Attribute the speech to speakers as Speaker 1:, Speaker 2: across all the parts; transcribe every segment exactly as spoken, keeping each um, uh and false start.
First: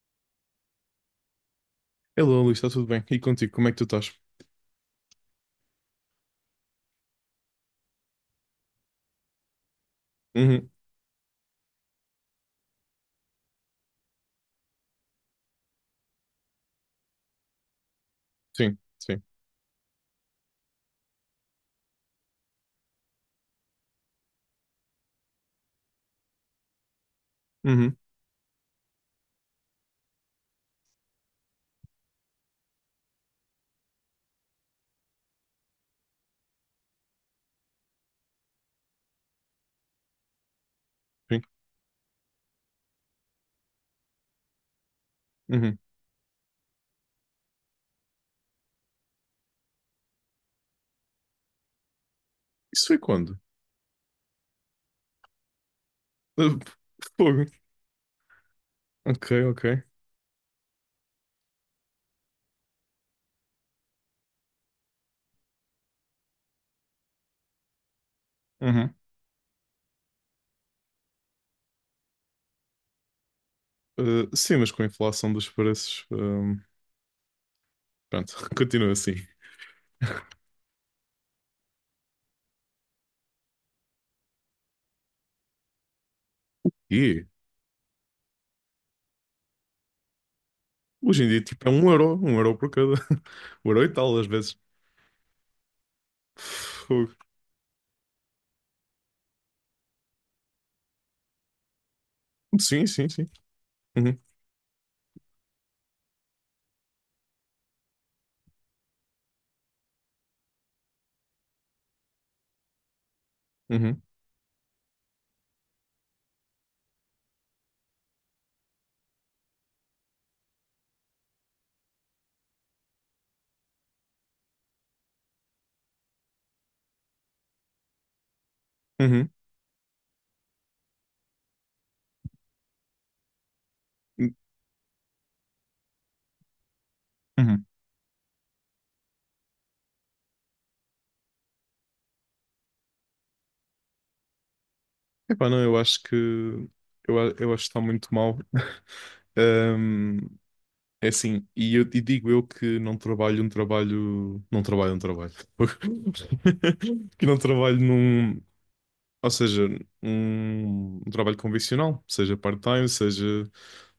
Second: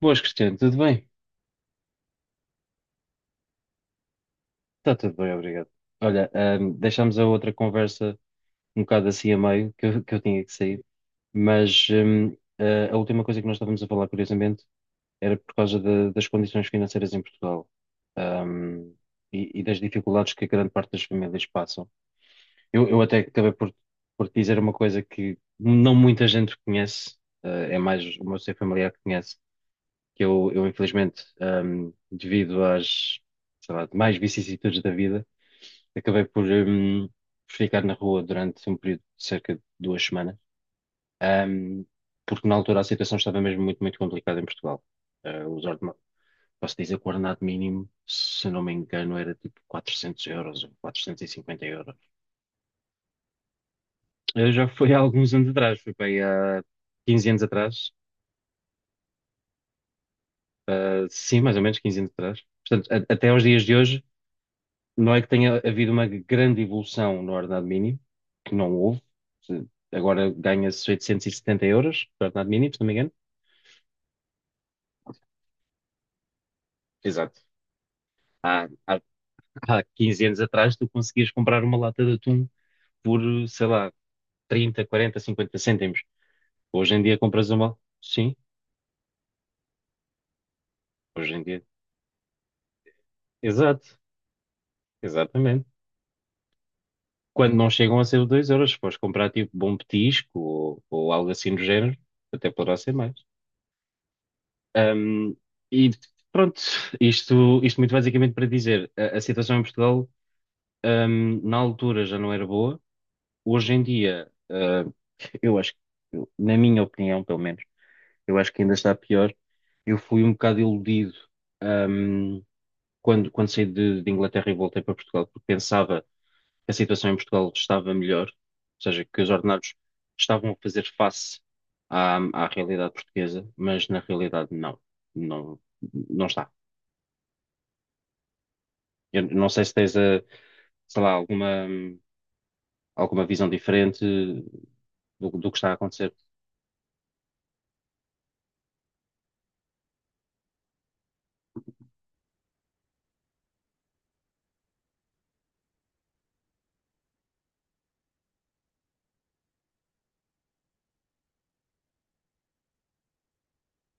Speaker 1: Boas, Cristiano, tudo bem?
Speaker 2: Hello, Luís, está tudo bem? E contigo, como é que tu estás?
Speaker 1: Está tudo bem, obrigado. Olha, ahm, deixámos a outra conversa um bocado assim a meio, que eu, que eu tinha que
Speaker 2: Uhum,
Speaker 1: sair, mas ahm, a a última coisa que nós estávamos a falar, curiosamente, era por causa da- das condições financeiras em Portugal,
Speaker 2: sim,
Speaker 1: ahm,
Speaker 2: sim.
Speaker 1: e, e das dificuldades que a grande parte das famílias passam. Eu, eu até acabei por, por te dizer uma coisa que não muita gente conhece, ah, é
Speaker 2: Uhum,
Speaker 1: mais o meu ser familiar que conhece, que eu, eu infelizmente, ahm, devido às, sei lá, mais vicissitudes da vida, acabei por, hum, por ficar na rua durante um período de cerca de duas semanas,
Speaker 2: sim,
Speaker 1: hum, porque na altura a situação estava mesmo muito, muito complicada em Portugal. Eh, os
Speaker 2: uhum.
Speaker 1: ordena- posso dizer que o ordenado mínimo, se não me engano, era tipo quatrocentos euros ou quatrocentos e cinquenta euros.
Speaker 2: Isso foi quando?
Speaker 1: Eh, já foi há alguns anos atrás, foi bem
Speaker 2: Uh,
Speaker 1: há quinze anos
Speaker 2: Fogo.
Speaker 1: atrás,
Speaker 2: Ok, ok.
Speaker 1: eh, sim, mais ou menos quinze anos atrás. Portanto, a- até aos dias de hoje não é que tenha havido uma grande evolução no ordenado mínimo, que não
Speaker 2: Uhum.
Speaker 1: houve. Se- agora ganha-se oitocentos e setenta euros por ordenado mínimo, se não me engano.
Speaker 2: Uh, sim, mas com a inflação dos preços, um,
Speaker 1: Exato.
Speaker 2: pronto,
Speaker 1: Há,
Speaker 2: continua
Speaker 1: há,
Speaker 2: assim.
Speaker 1: há quinze anos atrás tu conseguias comprar uma lata de atum por, sei lá, trinta, quarenta, cinquenta cêntimos. Hoje em dia
Speaker 2: E
Speaker 1: compras uma... Sim,
Speaker 2: hoje em
Speaker 1: hoje
Speaker 2: dia,
Speaker 1: em dia.
Speaker 2: tipo, é um euro, um euro por cada. Um euro
Speaker 1: Exato,
Speaker 2: e tal, às vezes.
Speaker 1: exatamente.
Speaker 2: Fogo.
Speaker 1: Quando não chegam a ser os dois euros, se fores comprar tipo bom petisco ou, ou algo assim do género, até poderá
Speaker 2: Sim,
Speaker 1: ser
Speaker 2: sim,
Speaker 1: mais.
Speaker 2: sim. Uhum,
Speaker 1: Um, e pronto, isto, isto muito basicamente para dizer, a, a situação em Portugal, um, na altura já não era boa, hoje em
Speaker 2: uhum,
Speaker 1: dia, uh, eu acho, que- eu- na minha opinião, pelo menos, eu acho que ainda está pior. Eu fui um bocado iludido, um, quando, quando saí de, de Inglaterra e voltei para Portugal, porque pensava que a situação em Portugal estava melhor, ou seja, que
Speaker 2: uhum,
Speaker 1: os ordenados estavam a fazer face à, à realidade portuguesa, mas na realidade não, não, não está.
Speaker 2: uhum.
Speaker 1: Eu não sei se tens, eh, sei lá, alguma, hum, alguma visão diferente do,
Speaker 2: Epá,
Speaker 1: do que
Speaker 2: não,
Speaker 1: está a
Speaker 2: eu acho
Speaker 1: acontecer.
Speaker 2: que. Eu, a- eu acho que está muito mal. É assim, e eu e digo eu que não trabalho um trabalho. Não trabalho um trabalho. Que não trabalho num. Ou seja, um, um trabalho convencional, seja part-time, seja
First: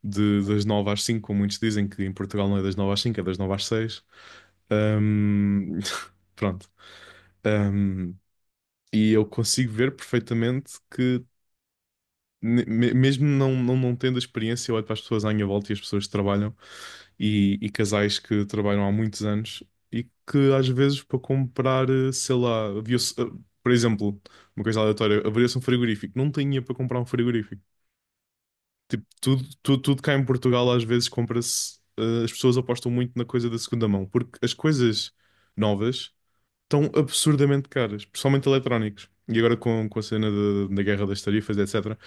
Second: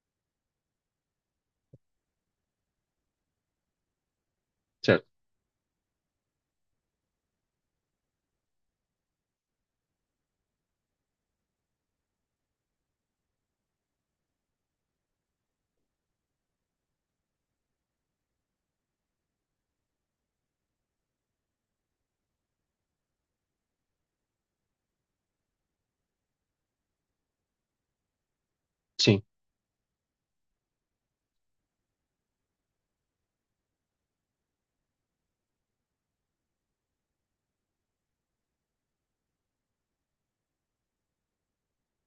Speaker 2: de, das nove às cinco, como muitos dizem que em Portugal não é das nove às cinco, é das nove às seis.
Speaker 1: Certo?
Speaker 2: Ahm, Pronto. Ahm, e eu consigo ver perfeitamente que, ne- me- mesmo não, não, não tendo a experiência, eu olho para as pessoas à minha volta e as pessoas que trabalham, e, e casais que trabalham há muitos anos e que às vezes para comprar, eh, sei lá, havia-se, eh, por exemplo, uma coisa aleatória, abria-se um frigorífico, não tinha para comprar um frigorífico. Tipo,
Speaker 1: Sim,
Speaker 2: tudo, tudo, tudo cá em Portugal às vezes compra-se, eh, as pessoas apostam muito na coisa da segunda mão, porque as coisas novas estão absurdamente caras, principalmente eletrónicos. E agora com, com a cena da da guerra das tarifas, etcétera.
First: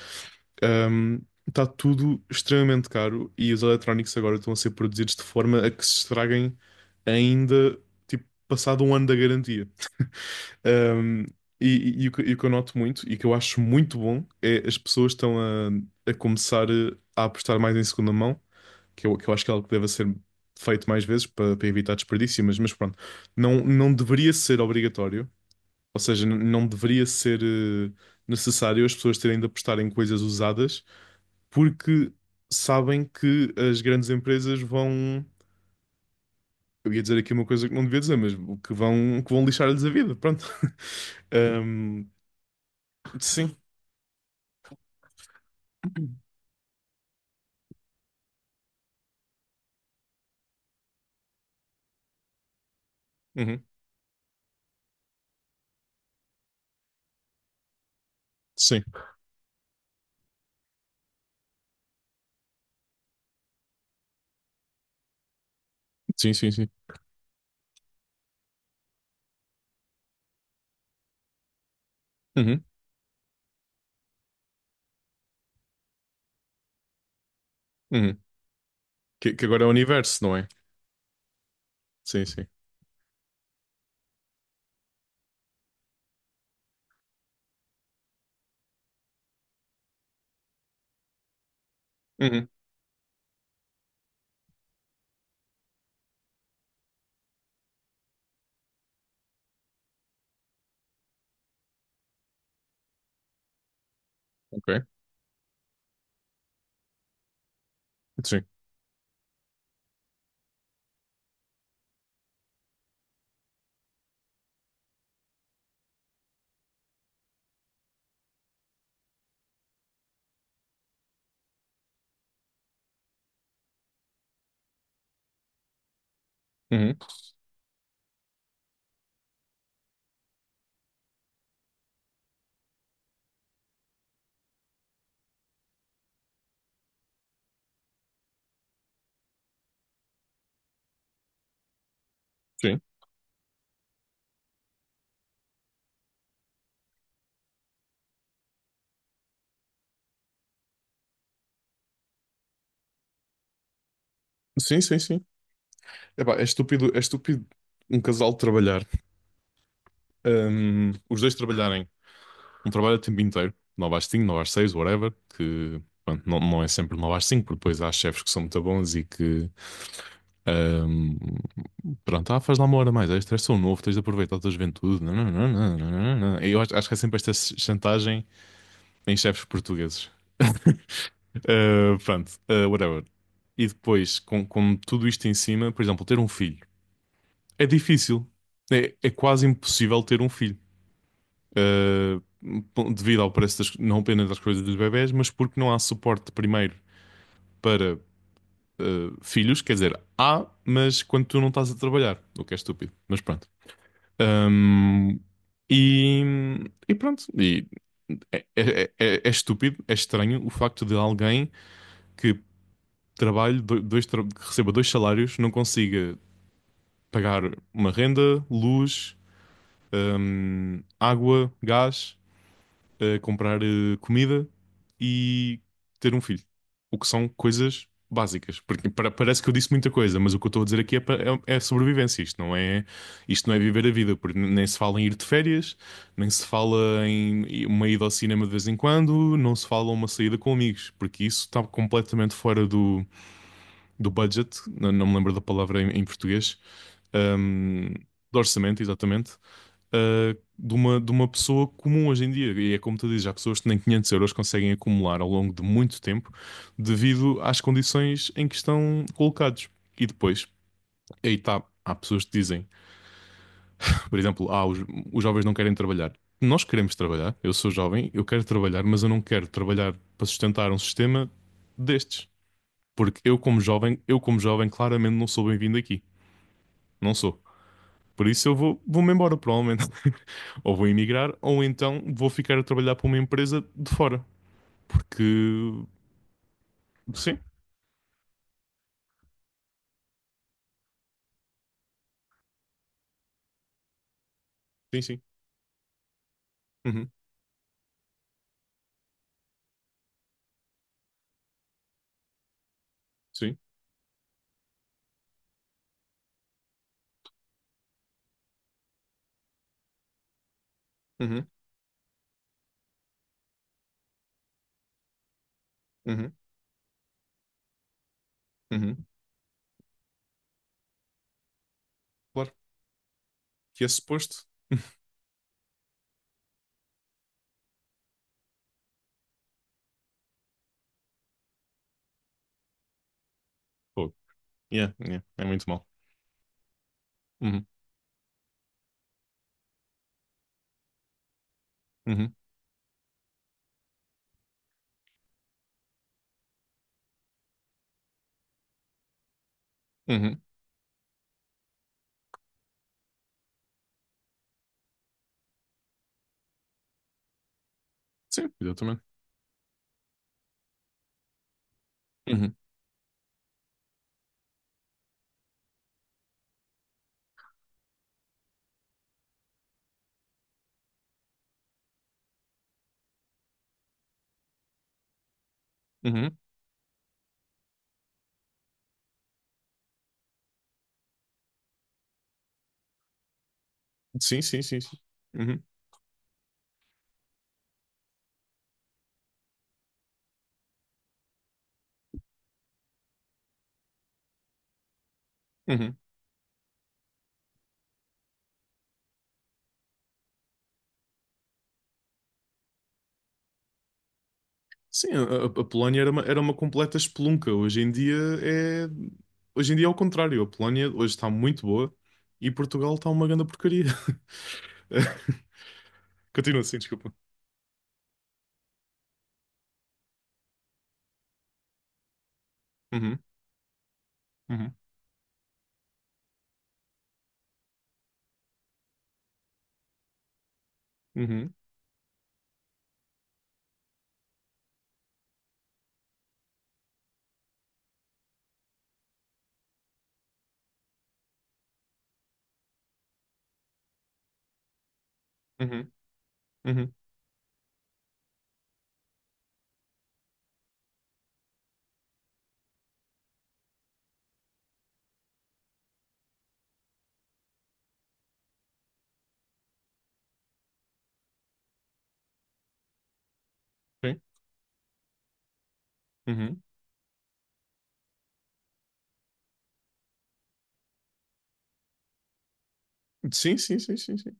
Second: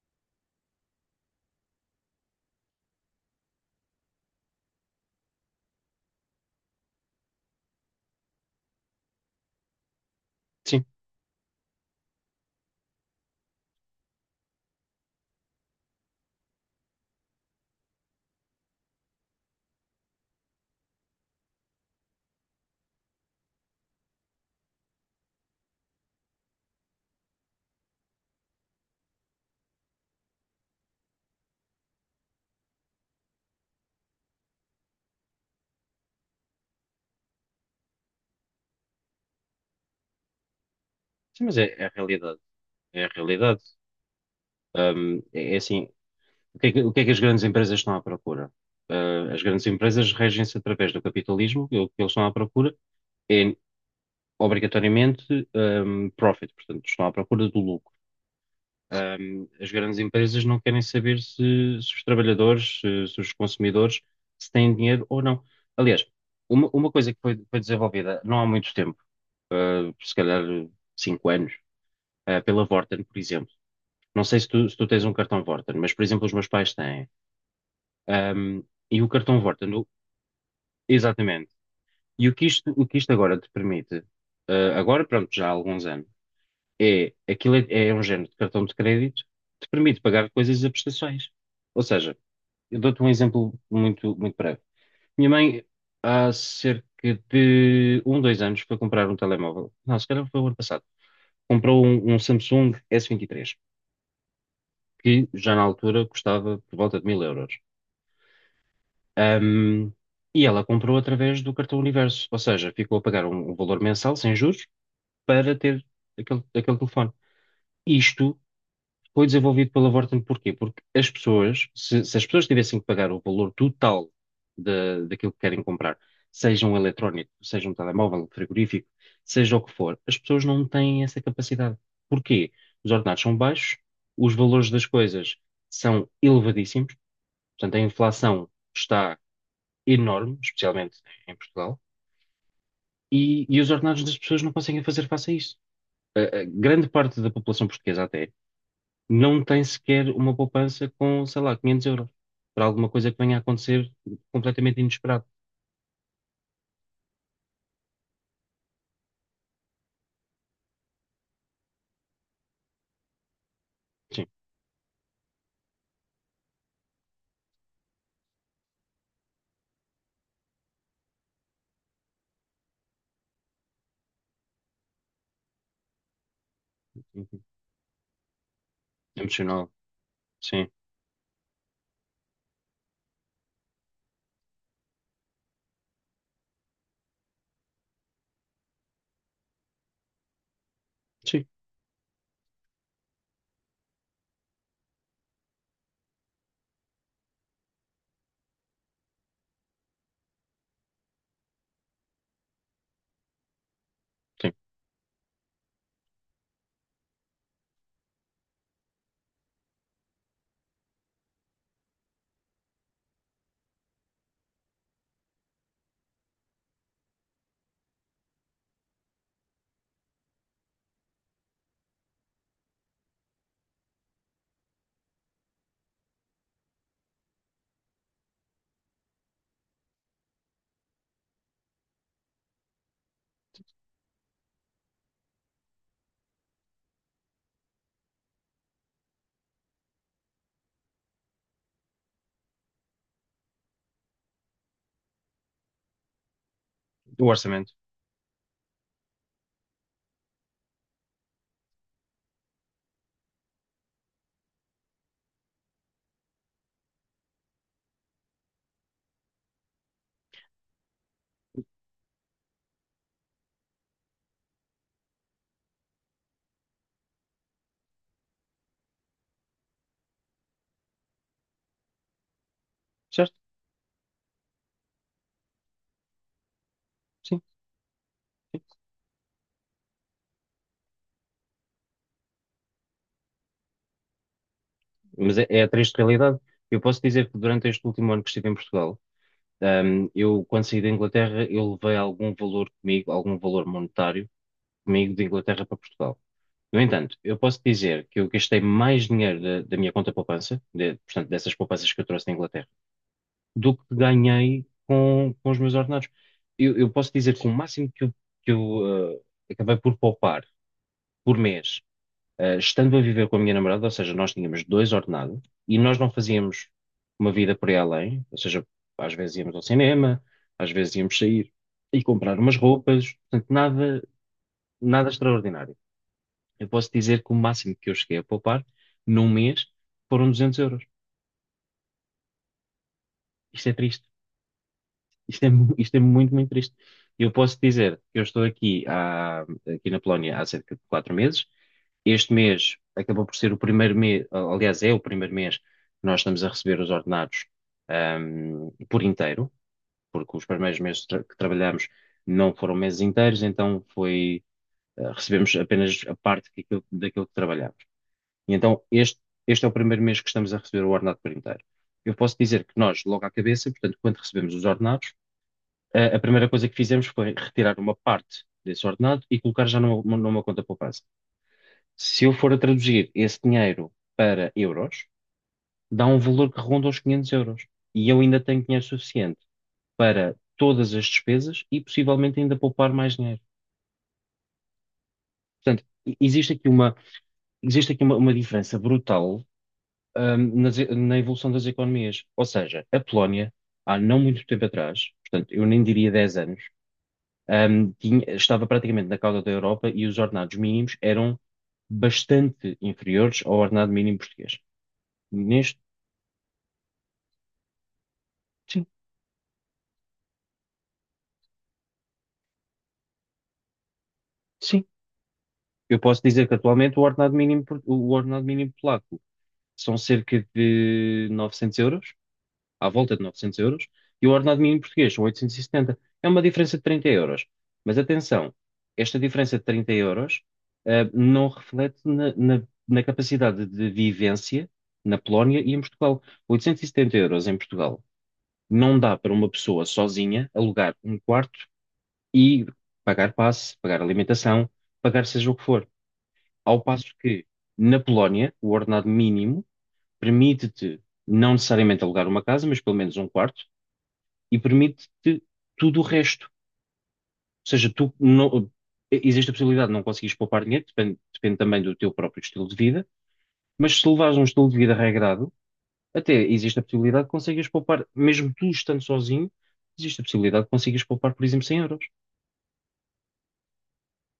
Speaker 2: Ahm, Está tudo extremamente caro e os eletrónicos agora estão a ser produzidos de forma a que se estraguem ainda, tipo, passado um ano da garantia.
Speaker 1: sim.
Speaker 2: Ahm, e, e- e o que, e o que eu noto muito e que eu acho muito bom é as pessoas estão a, a começar a apostar mais em segunda mão, que eu, que eu acho que é algo que deve ser feito mais vezes para, para evitar desperdício, mas, mas pronto, não, não deveria ser obrigatório, ou seja, n- não deveria ser eh, necessário as pessoas terem de apostar em coisas usadas porque sabem que as grandes empresas vão. Eu ia dizer aqui uma coisa que não devia dizer, mas o que vão, que vão lixar-lhes a vida, pronto.
Speaker 1: Sim, mas é, é a
Speaker 2: Um,
Speaker 1: realidade. É a
Speaker 2: sim.
Speaker 1: realidade. Hum, é, é assim, o que é que, o que é que as grandes empresas estão à procura? Ah, as grandes empresas regem-se através do capitalismo, e o que eles estão à procura é,
Speaker 2: Uhum.
Speaker 1: obrigatoriamente, hum, profit, portanto, estão à procura do lucro.
Speaker 2: Sim.
Speaker 1: Um, as grandes empresas não querem saber se, se os trabalhadores, se, se os consumidores, se têm dinheiro ou não. Aliás,
Speaker 2: Sim, sim, sim.
Speaker 1: uma, uma coisa que foi, foi desenvolvida não há muito tempo, uh, se calhar cinco anos, uh,
Speaker 2: Uhum.
Speaker 1: pela Vorten, por exemplo. Não sei se tu, se tu tens um cartão Vorten, mas, por exemplo, os meus pais têm.
Speaker 2: Uhum.
Speaker 1: Um, e o
Speaker 2: Que,
Speaker 1: cartão
Speaker 2: que agora é o
Speaker 1: Vorten, o-
Speaker 2: universo, não é?
Speaker 1: exatamente.
Speaker 2: Sim,
Speaker 1: E o
Speaker 2: sim.
Speaker 1: que isto, o que isto agora te permite, uh, agora, pronto, já há alguns anos, é, aquilo é, é um género de cartão de crédito que te permite pagar coisas a prestações. Ou seja,
Speaker 2: Uhum.
Speaker 1: eu dou-te um exemplo muito, muito breve. Minha mãe, há cerca de um, dois anos, foi comprar um telemóvel. Não, se calhar foi o ano passado. Comprou um, um Samsung s vinte e três
Speaker 2: Ok.
Speaker 1: que já na altura custava por volta de mil euros.
Speaker 2: Sim.
Speaker 1: Ahm, e ela comprou através do cartão Universo, ou seja, ficou a pagar um, um valor mensal, sem juros, para ter aquele, aquele telefone. Isto foi desenvolvido pela Vorten porquê? Porque as pessoas, se, se as pessoas tivessem que pagar o valor total da daquilo que querem comprar, seja um
Speaker 2: Uhum.
Speaker 1: eletrónico, seja um telemóvel, um frigorífico, seja o que for, as pessoas não têm essa capacidade. Porquê? Os ordenados são baixos, os valores das coisas são elevadíssimos, portanto a inflação está enorme, especialmente em Portugal,
Speaker 2: Sim.
Speaker 1: e, e os ordenados das pessoas não conseguem fazer face a isso. A- a grande parte da população portuguesa até não tem sequer uma poupança com, sei lá, quinhentos euros para alguma coisa que venha a acontecer completamente
Speaker 2: Sim, sim,
Speaker 1: inesperado.
Speaker 2: sim. Epá, é estúpido, é estúpido um casal trabalhar. Um, os dois trabalharem um trabalho a tempo inteiro, nove às cinco,
Speaker 1: Sim,
Speaker 2: nove às seis, whatever, que pronto, não, não é sempre nove às cinco, porque depois há chefes que são muito bons e que ahm, pronto, ah, faz lá uma hora mais, extra, és tão novo, tens de aproveitar a tua juventude. Não, não, não, não, não, não, não. Eu acho, acho que é sempre esta
Speaker 1: uhum,
Speaker 2: chantagem em chefes
Speaker 1: emocional,
Speaker 2: portugueses.
Speaker 1: sim,
Speaker 2: Ah, pronto, ah, whatever. E depois, com, com tudo isto em cima, por exemplo, ter um filho é difícil. É, é quase impossível ter um filho.
Speaker 1: sim,
Speaker 2: eh, po- Devido ao preço das, não apenas das coisas dos bebés, mas porque não há suporte primeiro para eh, filhos, quer dizer, há, mas quando tu não estás a trabalhar, o que é estúpido, mas pronto.
Speaker 1: sim.
Speaker 2: Ahm, e, e pronto, e é, é- é- é é estúpido, é estranho o facto de alguém que trabalhe, do- dois, tra- que receba dois salários, não consiga pagar uma renda, luz, ahm, água, gás. eh, comprar eh, comida e ter um filho. O que são coisas básicas. Porque pa- parece que eu disse muita coisa, mas o que eu estou a dizer aqui é, pa- é- é sobrevivência. Isto não é, isto não é viver a vida, porque n- nem se fala em ir de férias, nem se fala em i- uma ida ao cinema de vez em quando, não se fala uma saída com amigos, porque isso está completamente fora do, do budget, não, não me lembro da palavra em, em, português.
Speaker 1: O orçamento,
Speaker 2: Ahm, do orçamento, exatamente. Ah, de uma, de uma pessoa comum hoje em dia. E é como tu dizes, há pessoas que nem quinhentos euros conseguem acumular ao longo de muito tempo devido às condições em que estão colocados. E depois, aí está, há pessoas que dizem, por exemplo, ah, os, os jovens não querem trabalhar. Nós queremos trabalhar, eu sou jovem, eu quero trabalhar, mas eu não quero trabalhar para sustentar um sistema destes. Porque
Speaker 1: certo?
Speaker 2: eu, como jovem, eu como jovem, claramente não sou bem-vindo aqui. Não
Speaker 1: Sim,
Speaker 2: sou. Por isso eu
Speaker 1: sim.
Speaker 2: vou, vou-me embora, provavelmente. Ou vou emigrar, ou então vou ficar a trabalhar para uma empresa de fora. Porque.
Speaker 1: Mas é, é a triste realidade. Eu posso dizer que
Speaker 2: Sim,
Speaker 1: durante este último ano que estive em Portugal, ahm, eu, quando saí da Inglaterra, eu levei algum valor comigo, algum valor monetário
Speaker 2: sim,
Speaker 1: comigo
Speaker 2: sim.
Speaker 1: de Inglaterra para Portugal. No
Speaker 2: Uhum,
Speaker 1: entanto, eu posso dizer que eu gastei mais dinheiro da, da minha conta poupança, de- portanto, dessas poupanças que eu trouxe da Inglaterra
Speaker 2: sim.
Speaker 1: do que ganhei com, com os meus ordenados. Eu, eu posso dizer que o máximo que eu, que eu, eh, acabei por poupar por
Speaker 2: Uhum,
Speaker 1: mês, eh, estando a viver com a minha namorada, ou seja, nós tínhamos dois ordenados e nós não
Speaker 2: uhum,
Speaker 1: fazíamos uma vida por aí além, ou seja,
Speaker 2: uhum.
Speaker 1: às vezes íamos ao cinema, às vezes íamos sair e comprar
Speaker 2: Claro.
Speaker 1: umas roupas, portanto,
Speaker 2: Que é
Speaker 1: nada,
Speaker 2: suposto.
Speaker 1: nada extraordinário. Eu posso dizer que o máximo que eu cheguei a poupar num mês foram duzentos euros. Isto é triste.
Speaker 2: Pô, yeah, yeah,
Speaker 1: Isto
Speaker 2: é
Speaker 1: é,
Speaker 2: muito
Speaker 1: mu-
Speaker 2: mal.
Speaker 1: isto é muito, muito triste. Eu posso
Speaker 2: Uhum,
Speaker 1: dizer que eu estou aqui, há, aqui na Polónia há cerca de quatro meses. Este
Speaker 2: uhum,
Speaker 1: mês acabou por ser o primeiro mês, aliás, é o primeiro mês que nós estamos a receber os ordenados, ahm, por inteiro, porque
Speaker 2: uhum.
Speaker 1: os primeiros meses tra- que trabalhamos não foram meses inteiros, então foi, ah, recebemos apenas a parte que aquilo- daquilo que trabalhamos. E
Speaker 2: Sim,
Speaker 1: então
Speaker 2: exatamente.
Speaker 1: este, este é o primeiro mês que estamos a receber o ordenado por inteiro. Eu posso
Speaker 2: Uhum,
Speaker 1: dizer que nós, logo à cabeça, portanto, quando recebemos os ordenados, a, a primeira coisa que fizemos foi retirar uma parte desse ordenado e colocar já numa, numa conta poupança. Se eu for a traduzir esse dinheiro para euros, dá um
Speaker 2: uhum.
Speaker 1: valor que ronda os quinhentos euros. E eu ainda tenho dinheiro suficiente para todas as despesas e possivelmente ainda poupar mais dinheiro.
Speaker 2: Sim, sim, sim, sim. Uhum,
Speaker 1: Portanto, e- existe aqui uma, existe aqui uma, uma diferença brutal, hum, nas- na evolução das economias. Ou seja, a Polónia, há não muito tempo atrás, portanto, eu nem
Speaker 2: uhum.
Speaker 1: diria dez anos, ahm, tinha- estava praticamente na cauda da Europa e os ordenados mínimos eram bastante inferiores ao ordenado mínimo português.
Speaker 2: Sim, a, a- a
Speaker 1: Neste,
Speaker 2: Polónia era uma, era uma completa espelunca. Hoje em dia
Speaker 1: sim,
Speaker 2: é. Hoje em dia é o contrário. A Polónia hoje está muito boa e Portugal está uma grande porcaria.
Speaker 1: sim. Eu posso dizer que
Speaker 2: Continua assim,
Speaker 1: atualmente o
Speaker 2: desculpa.
Speaker 1: ordenado mínimo, por- o ordenado mínimo polaco são cerca de novecentos euros à volta
Speaker 2: Uhum,
Speaker 1: de novecentos euros e o ordenado
Speaker 2: uhum,
Speaker 1: mínimo português são oitocentos e setenta. É uma diferença de trinta euros. Mas atenção, esta diferença de trinta euros, eh, não
Speaker 2: uhum.
Speaker 1: reflete na, na- na capacidade de vivência na Polónia e em Portugal. oitocentos e setenta euros em Portugal não dá para uma pessoa sozinha alugar um quarto e pagar passe, pagar alimentação, pagar seja o que for.
Speaker 2: Uhum,
Speaker 1: Ao
Speaker 2: uhum,
Speaker 1: passo que na Polónia, o ordenado mínimo permite-te não necessariamente alugar uma casa, mas pelo menos um quarto, e permite-te tudo o resto. Ou seja, tu não- existe a possibilidade de não conseguires poupar dinheiro, depende, depende também do teu próprio estilo de vida, mas se
Speaker 2: sim,
Speaker 1: levares um estilo de vida regrado, até
Speaker 2: uhum.
Speaker 1: existe a possibilidade de conseguires poupar, mesmo tu estando sozinho, existe a possibilidade de conseguires poupar, por exemplo, cem euros.
Speaker 2: Sim, sim, sim, sim, sim.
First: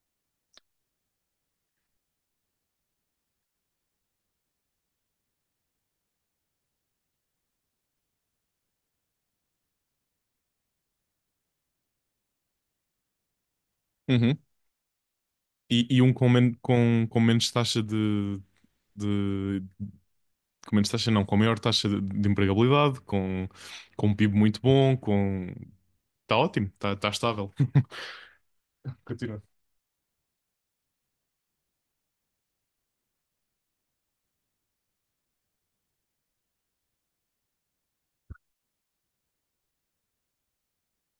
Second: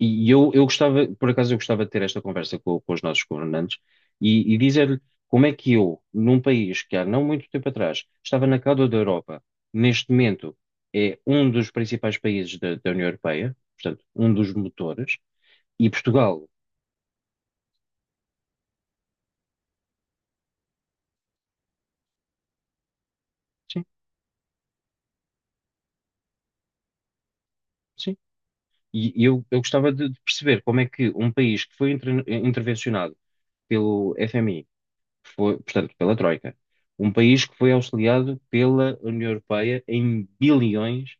Speaker 1: E eu, eu gostava, por acaso, eu gostava de ter esta conversa com, com os nossos governantes e, e dizer-lhe como é que eu, num país que há não muito tempo atrás estava na cauda da Europa, neste momento é um dos principais países da, da União Europeia, portanto, um
Speaker 2: Uhum.
Speaker 1: dos motores,
Speaker 2: E,
Speaker 1: e
Speaker 2: e um com,
Speaker 1: Portugal,
Speaker 2: men com, com menos taxa de, de. Com menos taxa, não, com maior taxa de, de empregabilidade, com,
Speaker 1: sim,
Speaker 2: com um PIB muito bom, com. Está ótimo, está tá tá estável.
Speaker 1: sim. E
Speaker 2: Continua.
Speaker 1: eu, eu gostava de, de perceber como é que um país que foi inter- intervencionado pelo F M I, que foi, portanto, pela Troika, um país que foi auxiliado pela União Europeia em bilhões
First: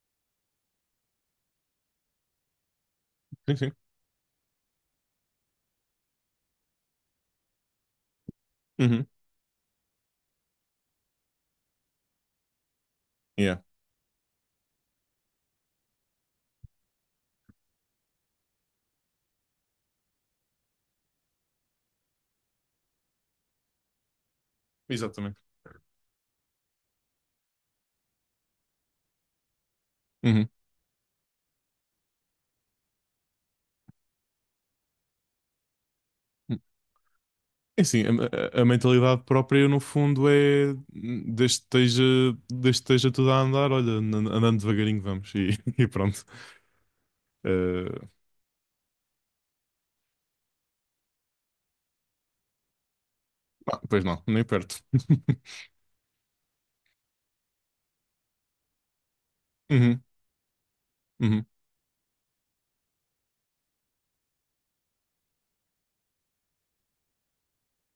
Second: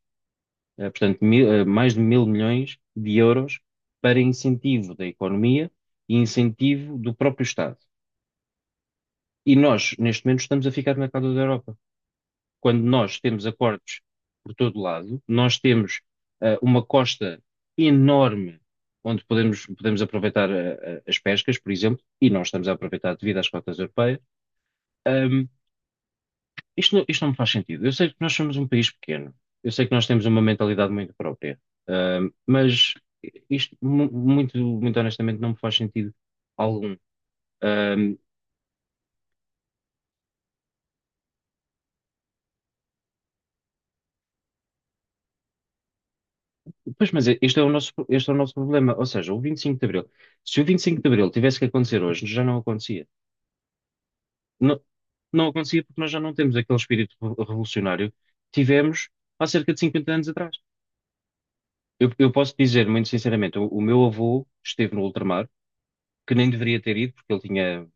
Speaker 1: eh, portanto, mil- eh, mais de mil milhões de
Speaker 2: Sim,
Speaker 1: euros
Speaker 2: sim.
Speaker 1: para incentivo da economia e incentivo do próprio Estado.
Speaker 2: Uhum.
Speaker 1: E nós, neste momento, estamos a ficar na cauda da Europa. Quando nós temos
Speaker 2: Yeah.
Speaker 1: acordos por todo lado, nós temos eh, uma costa enorme onde podemos, podemos aproveitar eh, eh, as pescas, por exemplo, e nós estamos a aproveitar devido às cotas europeias.
Speaker 2: Exatamente.
Speaker 1: ehm, Isto, não- isto não me faz sentido. Eu sei que nós somos um país pequeno, eu sei que nós temos uma
Speaker 2: Uhum.
Speaker 1: mentalidade muito própria, Ahm, mas isto, mu- muito, muito honestamente, não me faz sentido algum.
Speaker 2: É assim,
Speaker 1: Ahm,
Speaker 2: a, a- a mentalidade própria no fundo é desde que esteja, desde que esteja tudo a andar, olha, an- andando devagarinho vamos e, e pronto.
Speaker 1: pois, mas este é o
Speaker 2: Eh,
Speaker 1: nosso, este é o nosso problema. Ou seja, o vinte e cinco de Abril. Se o vinte e cinco de Abril tivesse que acontecer hoje, já não acontecia.
Speaker 2: ah, Pois não, nem
Speaker 1: Não,
Speaker 2: perto.
Speaker 1: não acontecia porque nós já não temos aquele espírito revo- revolucionário que tivemos há cerca de
Speaker 2: Uhum,
Speaker 1: cinquenta anos atrás.
Speaker 2: uhum,
Speaker 1: Eu, eu posso dizer, muito sinceramente, o, o meu avô esteve no ultramar, que nem deveria ter ido, porque ele tinha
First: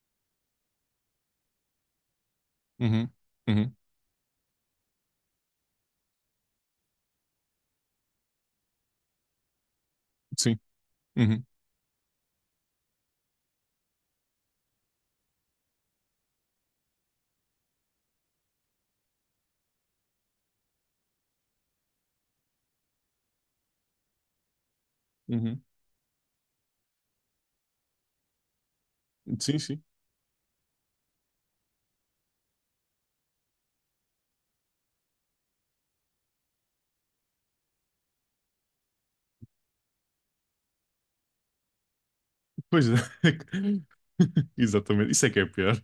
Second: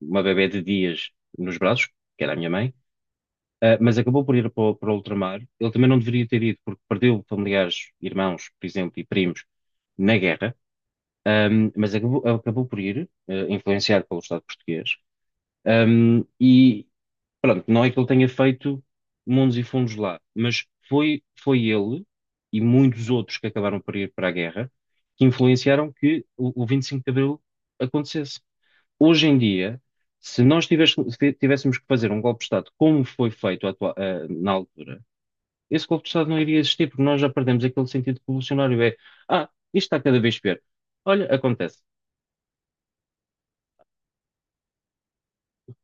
Speaker 1: uma bebé de dias nos braços, que era a minha mãe,
Speaker 2: uhum, uhum,
Speaker 1: ah, mas acabou por ir para, o- para o ultramar. Ele também não deveria ter ido, porque perdeu familiares, irmãos, por exemplo, e primos na guerra,
Speaker 2: sim, uhum,
Speaker 1: ahm, mas acabou, acabou por ir, eh, influenciado pelo Estado português. Ahm, e pronto, não é que ele tenha feito mundos e fundos lá, mas foi, foi ele e muitos outros que acabaram por ir para a guerra que
Speaker 2: uhum,
Speaker 1: influenciaram que o, o vinte e cinco de Abril acontecesse. Hoje em
Speaker 2: sim,
Speaker 1: dia,
Speaker 2: sim.
Speaker 1: se nós tives- se tivéssemos que fazer um golpe de Estado como foi feito atua- eh, na altura, esse golpe de Estado não iria existir, porque nós já perdemos aquele sentido revolucionário. É, ah, isto está cada vez pior. Olha, acontece.
Speaker 2: Pois é. Exatamente, isso é que é pior.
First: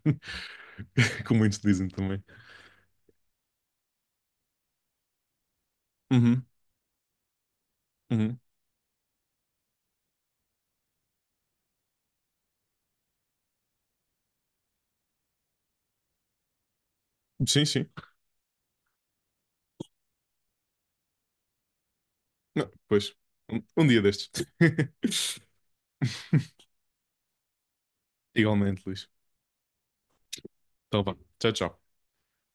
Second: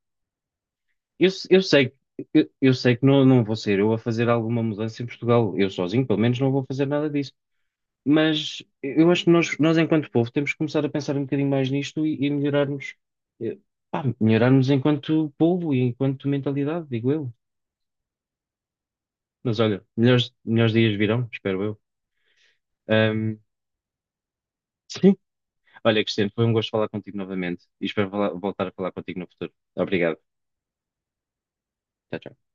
Speaker 1: Eu,
Speaker 2: Como
Speaker 1: se-
Speaker 2: muitos
Speaker 1: eu
Speaker 2: dizem
Speaker 1: sei,
Speaker 2: também.
Speaker 1: eu, eu sei que não, não vou ser eu a fazer alguma mudança em Portugal. Eu sozinho, pelo menos,
Speaker 2: Uhum,
Speaker 1: não vou fazer nada disso.
Speaker 2: uhum.
Speaker 1: Mas eu acho que nós, nós enquanto povo, temos que começar a pensar um bocadinho mais nisto e, e melhorarmos, eh, pá, melhorarmos enquanto povo e enquanto mentalidade, digo eu.
Speaker 2: Sim, sim.
Speaker 1: Mas olha, melhores, melhores dias virão, espero eu.
Speaker 2: Não, pois,
Speaker 1: Ahm,
Speaker 2: um, um dia destes.
Speaker 1: sim. Olha, Cristiano, foi um gosto falar contigo novamente e espero falar- voltar a
Speaker 2: Igualmente,
Speaker 1: falar
Speaker 2: Luís.
Speaker 1: contigo no futuro. Obrigado.
Speaker 2: Então vá, tchau, tchau.
Speaker 1: Tchau, tchau.